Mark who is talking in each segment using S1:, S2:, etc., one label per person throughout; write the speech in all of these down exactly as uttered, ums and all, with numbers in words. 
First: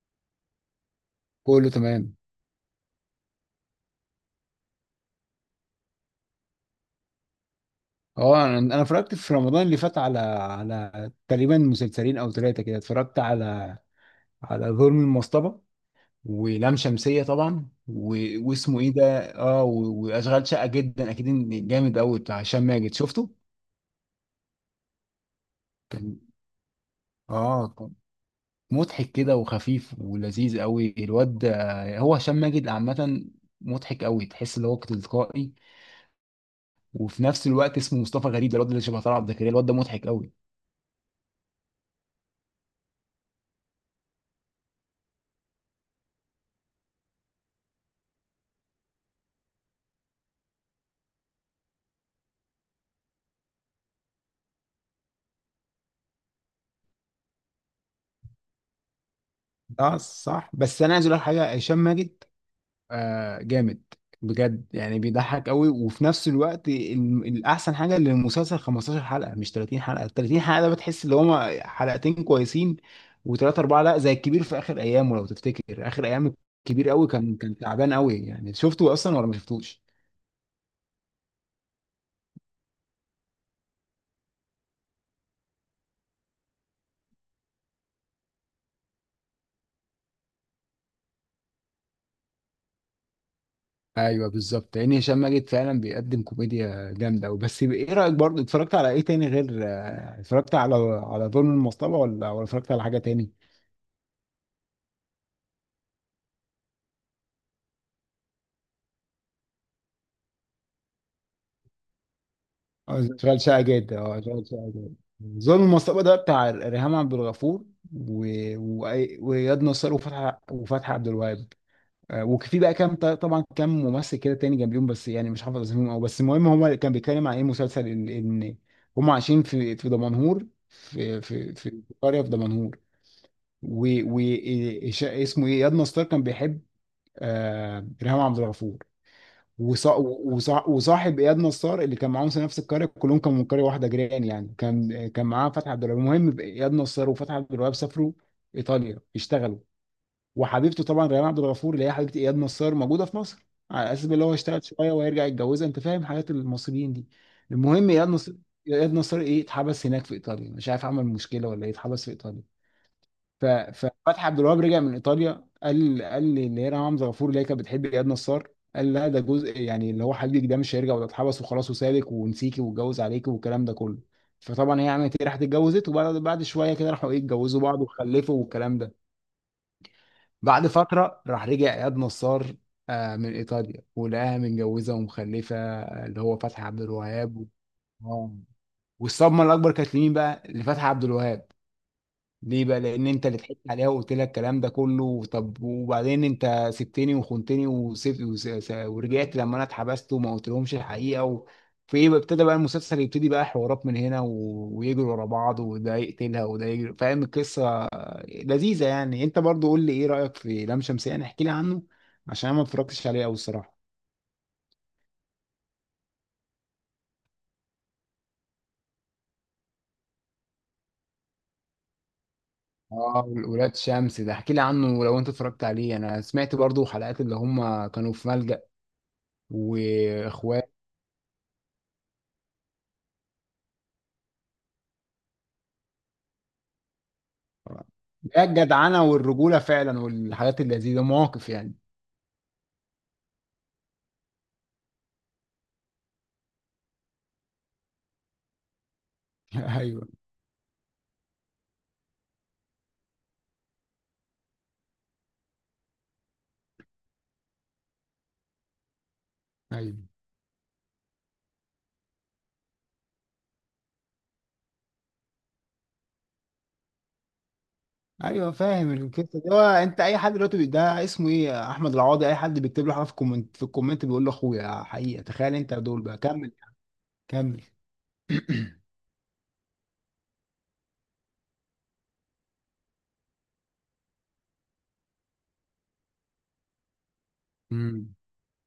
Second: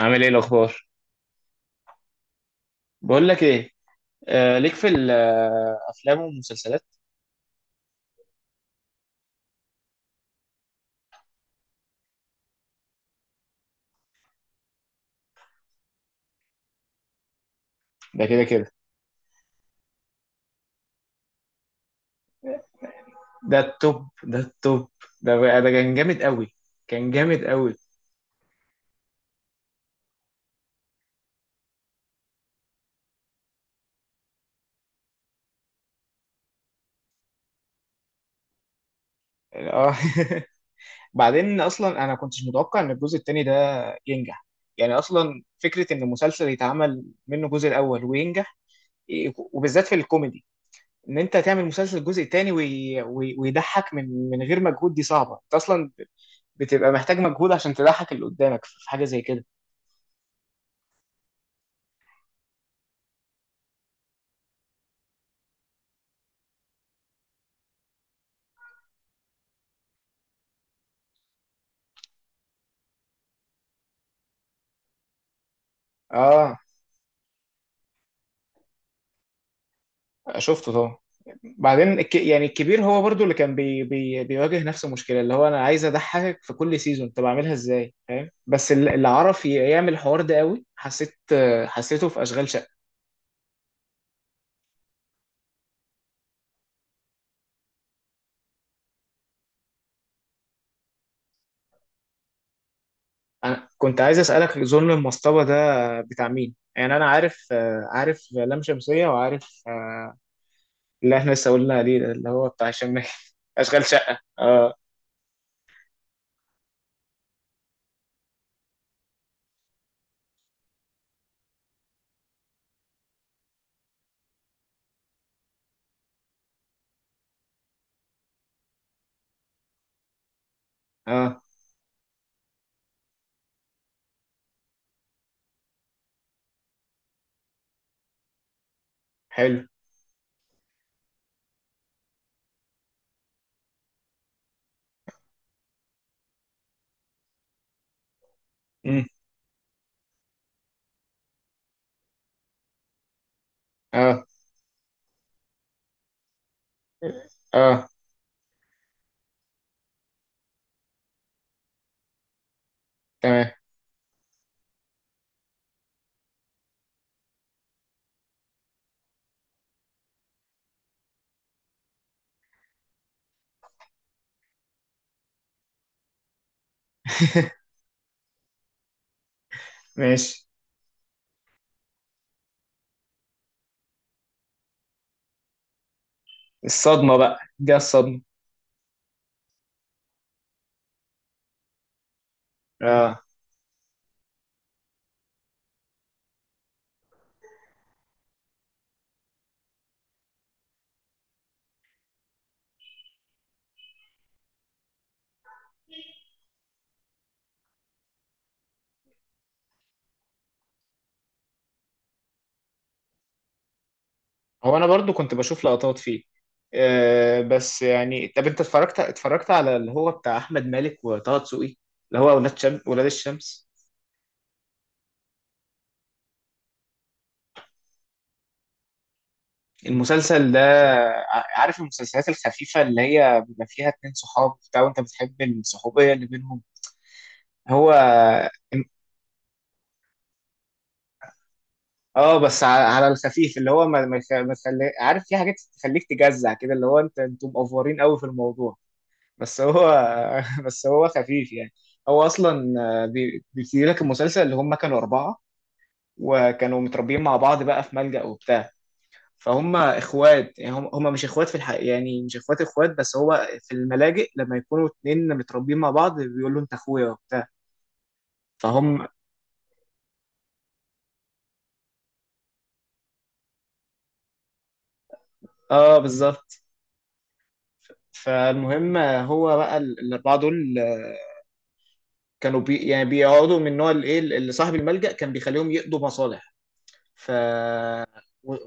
S1: عامل ايه الاخبار؟
S2: كله تمام.
S1: بقول لك ايه. آه، ليك في الافلام والمسلسلات.
S2: اه انا أنا اتفرجت في رمضان اللي فات على على تقريبا مسلسلين او ثلاثه كده. اتفرجت على على ظلم المصطبه، ولام شمسيه طبعا، و...
S1: ده كده كده.
S2: واسمه ايه ده؟ اه و... واشغال شقه جدا، اكيد إن جامد قوي بتاع هشام ماجد، شفته؟
S1: ده التوب ده التوب ده بقى- ده كان
S2: كان.
S1: جامد قوي كان جامد
S2: اه
S1: قوي
S2: كان مضحك كده وخفيف ولذيذ قوي. الواد ده- هو هشام ماجد عامه مضحك قوي، تحس ان هو تلقائي. وفي نفس الوقت اسمه مصطفى غريب، ده الواد اللي شبه طلعت زكريا، الواد ده
S1: اه.
S2: مضحك قوي.
S1: بعدين اصلا انا ما كنتش متوقع ان الجزء التاني ده ينجح. يعني اصلا فكره ان مسلسل يتعمل منه الجزء الاول وينجح، إيه، وبالذات في الكوميدي. ان انت تعمل مسلسل الجزء التاني وي... وي... ويضحك من من غير مجهود، دي صعبه. انت اصلا بتبقى محتاج مجهود عشان تضحك اللي قدامك في حاجه زي كده.
S2: اه صح. بس انا عايز اقول لك حاجه، هشام ماجد آه جامد بجد يعني، بيضحك قوي. وفي نفس الوقت ال- الاحسن حاجه ان المسلسل خمستاشر حلقه مش تلاتين حلقه. تلاتين حلقه ده بتحس ان هما حلقتين كويسين وثلاثه اربعه، لا زي الكبير في اخر ايامه. لو تفتكر اخر ايام
S1: اه
S2: الكبير قوي كان كان تعبان قوي يعني، شفته اصلا ولا ما شفتوش؟
S1: شفته طبعا. بعدين الك... يعني الكبير هو برضو اللي كان بي... بي... بيواجه نفس المشكله، اللي هو انا عايز اضحكك في كل سيزون، طب اعملها ازاي؟ فاهم. بس ال- اللي عرف ي- يعمل الحوار ده قوي، حسيت. حسيته في اشغال شقه.
S2: ايوه بالظبط، لان هشام ماجد فعلا بيقدم كوميديا جامده قوي. بس ايه رايك؟ برضه اتفرجت على ايه تاني غير آه، اتفرجت على على ظلم المصطبه، ولا ولا اتفرجت على حاجه تاني؟
S1: انا كنت عايز اسالك ظلم المصطبه ده بتاع مين؟ يعني انا عارف. عارف لام شمسيه، وعارف آه، اللي احنا لسه قلنا عليه ده اللي هو بتاع هشام
S2: آه،
S1: ماجد.
S2: اشتغل شائع
S1: اشغال
S2: جدا.
S1: شقه.
S2: اه اشتغل شائع
S1: اه.
S2: جدا. ظلم المصطبة ده بتاع ريهام عبد الغفور، و... و... واياد نصار، وفتحي وفتحي عبد الوهاب. آه، وفي بقى كام طبعا، كام ممثل كده تاني جنبيهم، بس يعني مش حافظ اسمهم او. بس المهم، هو كان بيتكلم عن ايه؟ مسلسل ان إن هم عايشين في في دمنهور، في
S1: اه،
S2: في في قريه في دمنهور. و... و... إيش- اسمه ايه، اياد نصار كان بيحب آه... ريهام عبد الغفور.
S1: حلو.
S2: وصا- وصا- وصاحب اياد نصار اللي كان معاهم في نفس القريه، كلهم كانوا من قريه واحده، جيران يعني. كان كان معاه فتحي عبد الوهاب. المهم، اياد نصار وفتحي عبد الوهاب سافروا ايطاليا
S1: امم.
S2: يشتغلوا. وحبيبته طبعا ريان عبد الغفور، اللي هي حبيبه اياد نصار، موجوده في مصر، على اساس
S1: اه.
S2: اللي هو اشتغل شويه وهيرجع يتجوزها، انت فاهم حياه المصريين دي.
S1: اه،
S2: المهم، اياد نصار، اياد نصار ايه، اتحبس هناك في ايطاليا، مش عارف عمل مشكله ولا ايه، اتحبس في ايطاليا. ف-
S1: تمام.
S2: ففتحي عبد الوهاب رجع من ايطاليا، قال قال لي اللي هي ريهام حمزه غفور اللي هي كانت بتحب اياد نصار، قال لها ده جزء يعني اللي هو حليك ده مش هيرجع، ولا اتحبس وخلاص وسابك ونسيكي واتجوز عليكي والكلام ده كله. فطبعا هي عملت ايه؟ راحت اتجوزت. وبعد بعد شويه كده راحوا ايه، اتجوزوا بعض وخلفوا والكلام ده.
S1: ماشي.
S2: بعد فتره، راح رجع اياد نصار آه من ايطاليا، ولقاها متجوزه ومخلفه، آه، اللي هو فتحي عبد
S1: الصدمه
S2: الوهاب
S1: بقى،
S2: و...
S1: دي الصدمه.
S2: آه. والصدمه الاكبر كانت لمين بقى؟ لفتحي عبد الوهاب. ليه بقى؟ لان
S1: اه.
S2: انت اللي ضحكت عليها وقلت لها الكلام ده كله، طب وبعدين انت سبتني وخنتني وسبت وس- س- ورجعت لما انا اتحبست، وما قلتلهمش الحقيقه و... في ايه بقى؟ ابتدى بقى المسلسل يبتدي بقى، حوارات من هنا و... ويجروا ورا بعض، وده يقتلها وده يجري، فاهم القصه؟ لذيذه يعني. انت برضو قول لي ايه رايك في لام شمسية، احكي لي عنه، عشان انا ما اتفرجتش عليه قوي الصراحه.
S1: هو انا برضو كنت بشوف لقطات فيه. آه بس يعني، طب انت اتفرجت اتفرجت على اللي هو بتاع احمد مالك وطه دسوقي، اللي هو ولاد شم... ولاد
S2: اه
S1: الشمس.
S2: ولاد شمس ده احكي لي عنه لو انت اتفرجت عليه. انا سمعت برضو حلقات، اللي هم كانوا في ملجأ
S1: المسلسل ده،
S2: واخوات.
S1: ع- عارف المسلسلات الخفيفة اللي هي بيبقى فيها اتنين صحاب بتاع وانت بتحب الصحوبية اللي بينهم. هو
S2: ده الجدعنه والرجوله فعلا، والحاجات اللذيذه، مواقف يعني.
S1: اه، بس ع- على الخفيف، اللي هو ما ما يخ- ما يخلي... عارف، في حاجات تخليك تجزع كده اللي هو انت انتوا مقفورين قوي في الموضوع. بس
S2: ايوه.
S1: هو بس هو خفيف يعني. هو اصلا آه، بي- بيبتدي لك المسلسل، اللي هم كانوا اربعه وكانوا متربيين مع بعض بقى في ملجأ وبتاع. فهم
S2: ايوه.
S1: اخوات، يعني هم هم مش اخوات في الحقيقه، يعني مش اخوات اخوات، بس هو في الملاجئ لما يكونوا اتنين متربيين مع بعض بيقولوا انت اخويا وبتاع.
S2: ايوه فاهم
S1: فهم.
S2: القصه دي. هو انت اي حد دلوقتي بي- ده اسمه ايه، احمد العوضي، اي حد بيكتب له حاجه في الكومنت، في الكومنت بيقول له اخويا حقيقه، تخيل انت.
S1: اه
S2: دول بقى، كمل،
S1: بالظبط.
S2: كمل.
S1: فالمهم آه، هو بقى ال- الاربعه دول، آه، كانوا بي يعني بيقعدوا من نوع الايه، اللي صاحب الملجأ كان بيخليهم يقضوا مصالح. ف...
S2: أمم.
S1: و-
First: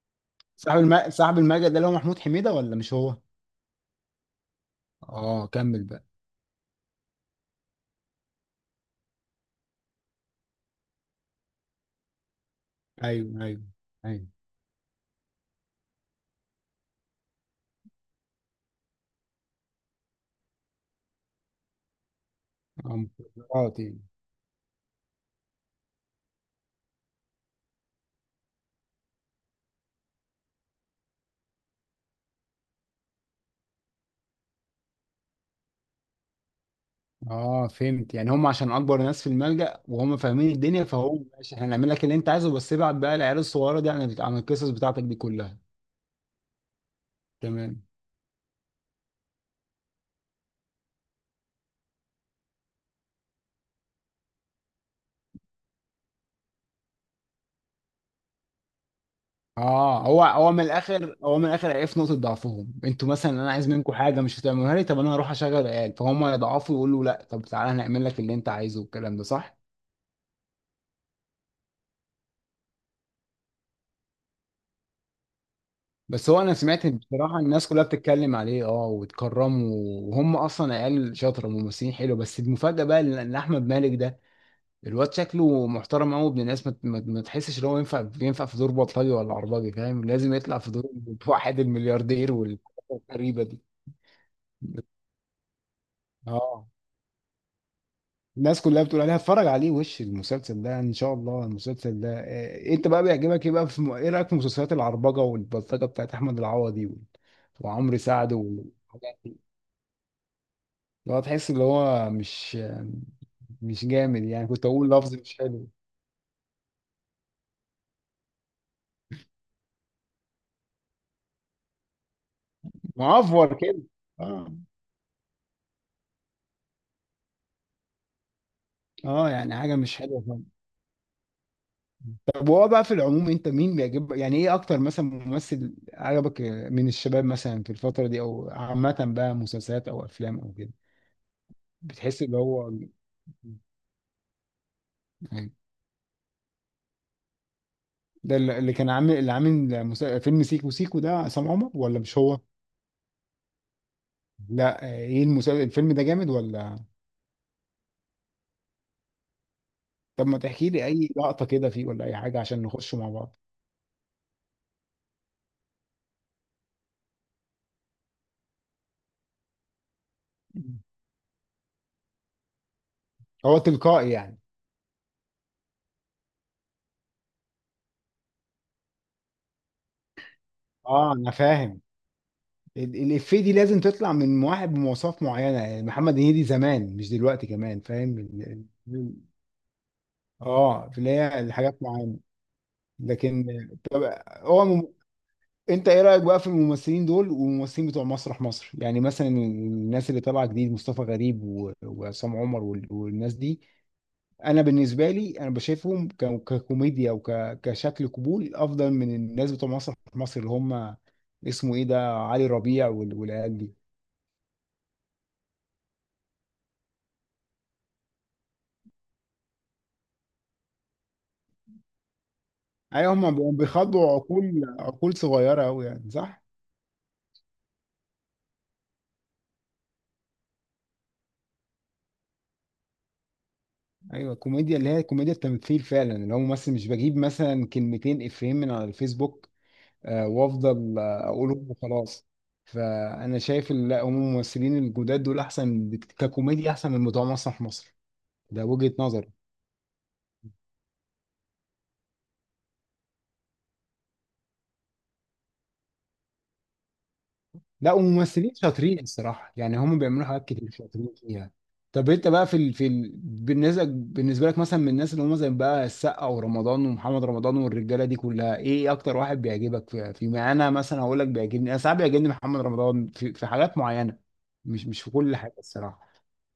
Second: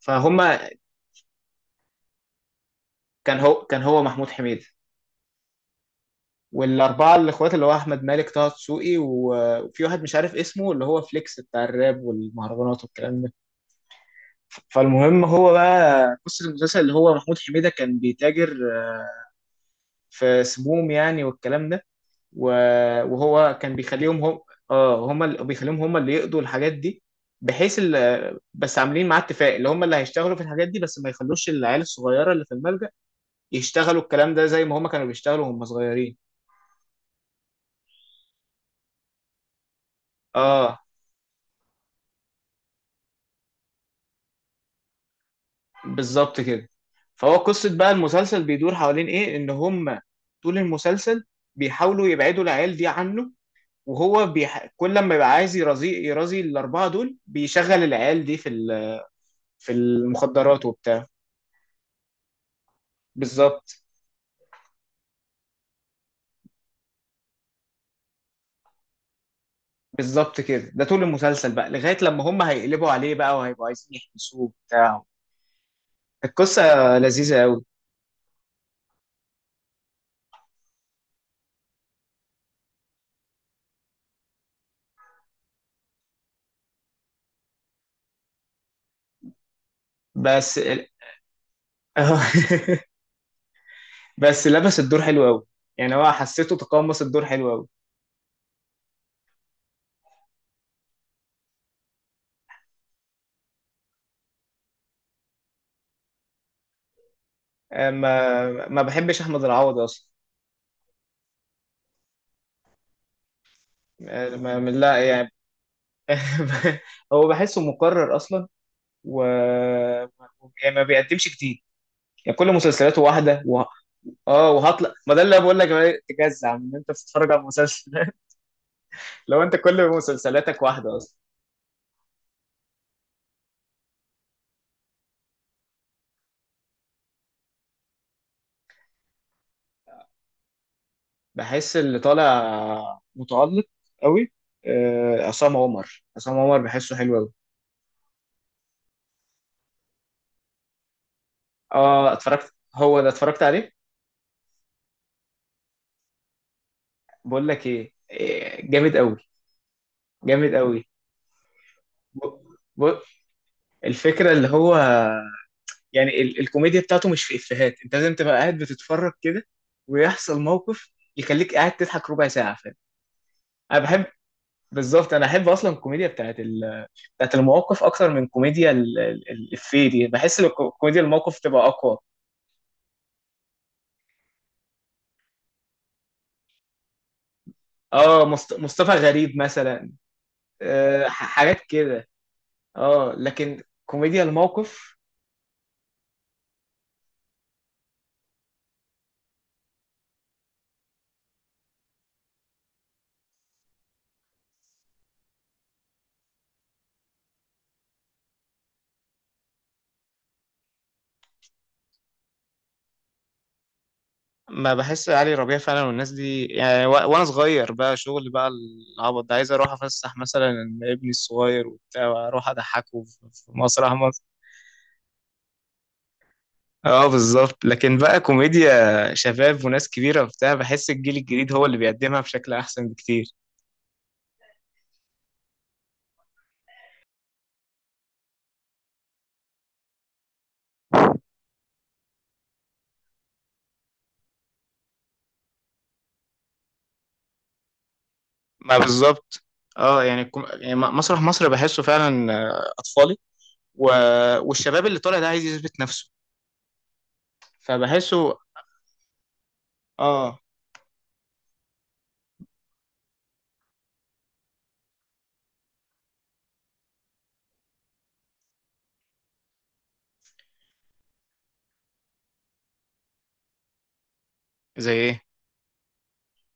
S1: فهم.
S2: صاحب الم... صاحب الملجأ ده اللي هو محمود حميده ولا مش هو؟
S1: كان هو كان هو محمود حميد.
S2: اه كمل بقى.
S1: والاربعه الاخوات اللي هو احمد مالك، طه دسوقي، و- وفي واحد مش عارف اسمه، اللي هو فليكس بتاع الراب والمهرجانات والكلام ده.
S2: ايوه. ايوه. ايوه.
S1: فالمهم، هو بقى قصه المسلسل، اللي هو محمود حميده كان بيتاجر في سموم يعني والكلام ده.
S2: آه،
S1: و- وهو كان
S2: مخدرات يعني.
S1: بيخليهم هم. اه، هم اللي بيخليهم هم اللي يقضوا الحاجات دي، بحيث ال- بس عاملين معاه اتفاق، اللي هم اللي هيشتغلوا في الحاجات دي، بس ما يخلوش العيال الصغيره اللي في الملجأ يشتغلوا الكلام ده زي ما هم كانوا بيشتغلوا وهم صغيرين.
S2: اه فهمت يعني، هم عشان اكبر ناس في الملجأ وهم فاهمين
S1: اه
S2: الدنيا، فهو ماشي احنا هنعمل لك اللي انت عايزه، بس ابعت بقى العيال الصغيره دي عن عن القصص بتاعتك دي كلها.
S1: بالظبط كده. فهو قصة
S2: تمام.
S1: بقى المسلسل بيدور حوالين ايه، ان هم طول المسلسل بيحاولوا يبعدوا العيال دي عنه. وهو بيح... كل لما يبقى عايز يرازي يرازي الأربعة دول، بيشغل العيال دي في ال... في
S2: اه هو هو من
S1: المخدرات وبتاع.
S2: الاخر هو من الاخر عرف نقطه ضعفهم، انتوا مثلا انا عايز
S1: بالظبط.
S2: منكم حاجه مش هتعملوها لي، طب انا هروح اشغل العيال، فهم يضعفوا يقولوا لا، طب تعالى هنعمل لك اللي انت عايزه والكلام ده، صح؟
S1: بالظبط كده. ده طول المسلسل بقى لغاية لما هم هيقلبوا عليه بقى وهيبقوا عايزين يحبسوه وبتاع.
S2: بس هو انا سمعت
S1: القصة
S2: إن بصراحه
S1: لذيذة قوي.
S2: الناس كلها بتتكلم عليه، اه وتكرمه، وهم اصلا عيال شاطره، ممثلين حلو. بس المفاجاه بقى ان إن احمد مالك ده، الواد شكله محترم قوي، ابن الناس، ما ما- ما تحسش ان هو ينفع ينفع في دور بطلجي ولا عرباجي، فاهم؟ لازم يطلع
S1: بس،
S2: في دور واحد الملياردير. والغريبه دي.
S1: بس لبس الدور حلو قوي، يعني هو حسيته
S2: اه.
S1: تقمص الدور حلو قوي.
S2: الناس كلها بتقول عليها اتفرج عليه، وش المسلسل ده ان شاء الله. المسلسل ده إيه؟ انت بقى بيعجبك ايه بقى في م- ايه رايك في مسلسلات العربجه والبلطجه بتاعت احمد العوضي وال-
S1: آه،
S2: وعمرو سعد
S1: ما ما
S2: والحاجات
S1: بحبش
S2: دي؟
S1: احمد العوضي اصلا.
S2: اللي هو تحس اللي هو مش مش جامد
S1: ما
S2: يعني، كنت
S1: ما-
S2: اقول
S1: لا
S2: لفظ
S1: يعني.
S2: مش حلو،
S1: هو بحسه مكرر اصلا، و... يعني ما بيقدمش جديد، يعني كل مسلسلاته واحده
S2: معفور
S1: و...
S2: كده.
S1: اه،
S2: اه.
S1: وهطلع ما ده اللي بقول لك عليه، تجزع من ان انت بتتفرج على مسلسل.
S2: اه
S1: لو
S2: يعني
S1: انت
S2: حاجه
S1: كل
S2: مش حلوه.
S1: مسلسلاتك واحده اصلا.
S2: طب وهو بقى في العموم، انت مين بيعجب يعني، ايه اكتر مثلا ممثل عجبك من الشباب مثلا في الفترة دي، او عامة بقى مسلسلات او افلام او كده؟
S1: بحس اللي
S2: بتحس اللي
S1: طالع
S2: هو،
S1: متألق قوي. آه،
S2: يعني.
S1: عصام عمر عصام عمر بحسه حلو قوي.
S2: ده اللي اللي كان عامل اللي عامل مسا- فيلم سيكو سيكو، ده عصام عمر ولا
S1: اه،
S2: مش هو؟
S1: اتفرجت، هو ده اتفرجت عليه.
S2: لا آه، ايه المسلسل الفيلم ده جامد ولا؟
S1: بقول لك ايه، إيه، جامد قوي.
S2: طب ما
S1: جامد
S2: تحكي لي
S1: قوي.
S2: اي لقطة كده فيه، ولا اي حاجة عشان نخشه مع بعض.
S1: الفكرة اللي هو، يعني ال الكوميديا بتاعته مش في إفيهات، انت لازم تبقى قاعد بتتفرج كده ويحصل موقف يخليك قاعد تضحك ربع ساعة. فاهم.
S2: هو
S1: انا بحب،
S2: تلقائي يعني؟
S1: بالظبط. انا احب اصلا الكوميديا بتاعت ال... بتاعت المواقف اكتر من كوميديا ال- ال- الإفيه دي. بحس ان الكو- كوميديا
S2: اه انا
S1: الموقف تبقى
S2: فاهم.
S1: اقوى.
S2: ال- الإفيه دي لازم تطلع من واحد بمواصفات معينة يعني، محمد هنيدي زمان مش دلوقتي، كمان فاهم
S1: اه مصط...
S2: ال-
S1: مصطفى
S2: ال-
S1: غريب مثلا.
S2: اه في
S1: أه،
S2: اللي
S1: ح-
S2: هي
S1: حاجات
S2: الحاجات
S1: كده.
S2: معينة.
S1: اه
S2: لكن
S1: لكن
S2: طب
S1: كوميديا
S2: هو مم...
S1: الموقف.
S2: انت ايه رأيك بقى في الممثلين دول والممثلين بتوع مسرح مصر، يعني مثلا الناس اللي طالعة جديد، مصطفى غريب و... وعصام عمر وال... والناس دي؟ انا بالنسبة لي انا بشايفهم ك... ككوميديا وك... كشكل قبول افضل من الناس بتوع مسرح مصر اللي هم اسمه ايه ده، علي ربيع وال... والعيال دي.
S1: ما بحس علي ربيع فعلا والناس دي يعني، و... وانا صغير بقى شغل بقى العبط ده، عايز اروح افسح مثلا ابني الصغير وبتاع، واروح اضحكه
S2: ايوه
S1: في
S2: هما
S1: في
S2: بي-
S1: مسرح
S2: بيخاطبوا
S1: مصر.
S2: عقول، عقول صغيره قوي يعني، صح.
S1: اه بالظبط. لكن بقى كوميديا شباب وناس كبيرة وبتاع، بحس الجيل الجديد هو اللي بيقدمها بشكل احسن بكتير.
S2: ايوه الكوميديا اللي هي كوميديا التمثيل فعلا، اللي هو ممثل مش بجيب مثلا كلمتين افيهين من على الفيسبوك آه، وافضل آه، اقولهم وخلاص. فانا شايف ال- لا هم الممثلين الجداد دول احسن بك- ككوميديا، احسن من بتوع مسرح مصر، ده
S1: ما
S2: وجهه نظري.
S1: بالظبط. اه يعني، الكم... يعني م- مسرح مصر بحسه فعلا آه، اطفالي. و... والشباب اللي طالع ده عايز يثبت نفسه،
S2: لا
S1: فبحسه.
S2: وممثلين شاطرين الصراحة يعني، هم بيعملوا
S1: اه.
S2: حاجات كتير شاطرين فيها. طب انت بقى في ال... في ال... بالنسبة بالنسبة لك مثلا، من الناس اللي هم زي بقى السقا ورمضان ومحمد رمضان والرجالة دي كلها، ايه اكتر واحد بيعجبك في؟ في ما انا مثلا هقول لك، بيعجبني انا ساعات، بيعجبني محمد رمضان في... في حاجات معينة، مش
S1: زي
S2: مش في
S1: ايه؟
S2: كل حاجة الصراحة.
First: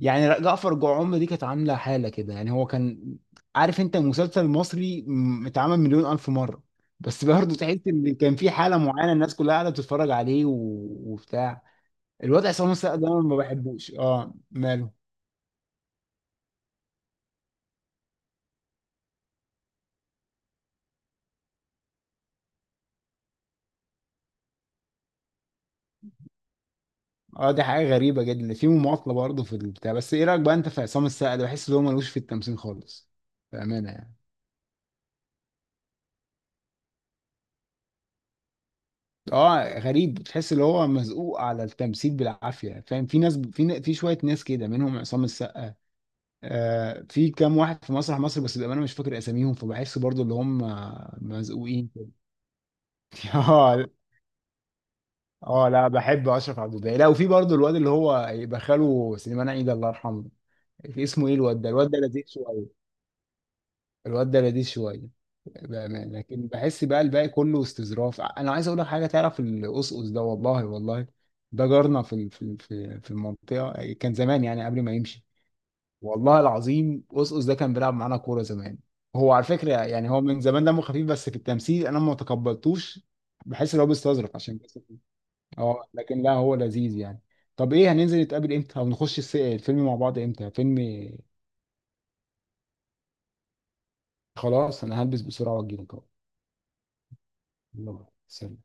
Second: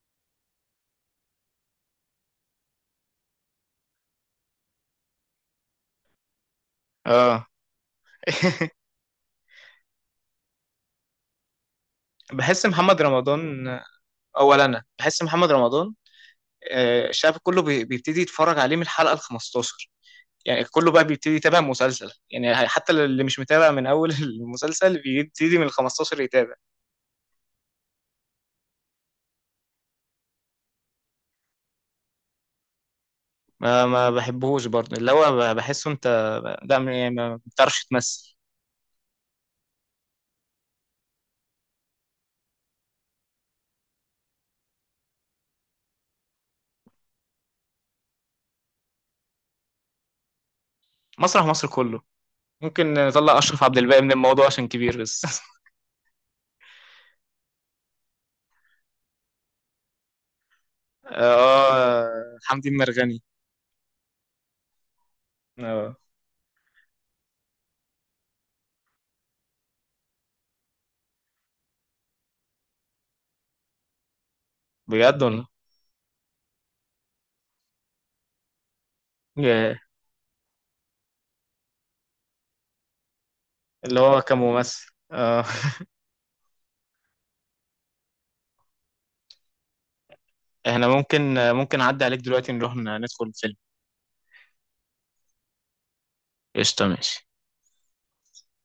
S2: يعني جعفر جعوم دي كانت عامله حاله كده يعني، هو كان عارف انت مسلسل مصري م- اتعمل مليون الف مره، بس
S1: اه.
S2: برضه تحس ان كان في حاله معينه الناس كلها قاعده بتتفرج عليه و... وبتاع. الوضع
S1: بحس
S2: عصام السقا
S1: محمد
S2: ده أنا ما
S1: رمضان،
S2: بحبوش، اه
S1: اولا انا
S2: ماله؟
S1: بحس محمد رمضان آه، الشعب كله بي- بيبتدي يتفرج عليه من الحلقه ال خمسة عشر. يعني كله بقى بيبتدي يتابع مسلسل يعني، حتى اللي مش متابع من اول المسلسل بيبتدي من ال خمستاشر يتابع.
S2: اه دي حاجه غريبه جدا في مماطله برضه في البتاع. بس ايه رايك بقى انت في عصام السقا ده؟ بحس ان هو ملوش في التمثيل خالص،
S1: ما
S2: بامانه
S1: ما
S2: يعني.
S1: بحبهوش برضه اللي هو، ب- بحسه انت. لا، م- يعني ما بتعرفش تمثل.
S2: اه غريب، تحس ان هو مزقوق على التمثيل بالعافيه، فاهم؟ في ناس، في في شويه ناس كده منهم عصام السقا، آه، في كام واحد في مسرح مصر بس بأمانة مش فاكر أساميهم، فبحس برضو اللي هم آه،
S1: مسرح مصر
S2: مزقوقين
S1: كله،
S2: كده.
S1: ممكن نطلع اشرف عبد
S2: اه.
S1: الباقي من الموضوع عشان كبير بس.
S2: اه لا بحب أشرف عبد الباقي. لا وفي برضو الواد اللي هو يبقى خاله سليمان عيد، الله يرحمه، اسمه ايه الواد ده؟ الواد ده لذيذ
S1: اه. حمدي
S2: شوية.
S1: المرغني.
S2: الواد ده لذيذ شوية
S1: اه
S2: بأمانة. لكن بحس بقى الباقي كله استظراف. أنا عايز أقول لك حاجة، تعرف القصقص ده؟ والله والله ده جارنا في ال- في ال- في في المنطقة، كان زمان يعني قبل ما
S1: بجد،
S2: يمشي.
S1: ولا؟
S2: والله العظيم، قصقص ده كان بيلعب معانا كوره زمان. هو على فكره
S1: ياه،
S2: يعني، هو من زمان دمه خفيف، بس في التمثيل انا ما تقبلتوش، بحس ان هو
S1: اللي هو
S2: بيستظرف عشان بس.
S1: كممثل. اه.
S2: اه لكن لا هو لذيذ يعني. طب ايه، هننزل نتقابل امتى، او نخش الس- الفيلم مع بعض امتى فيلم؟
S1: احنا ممكن، ممكن اعدي عليك دلوقتي نروح ندخل الفيلم.
S2: خلاص انا هلبس بسرعه واجيلك اهو.
S1: قشطة. ماشي.
S2: يلا سلام.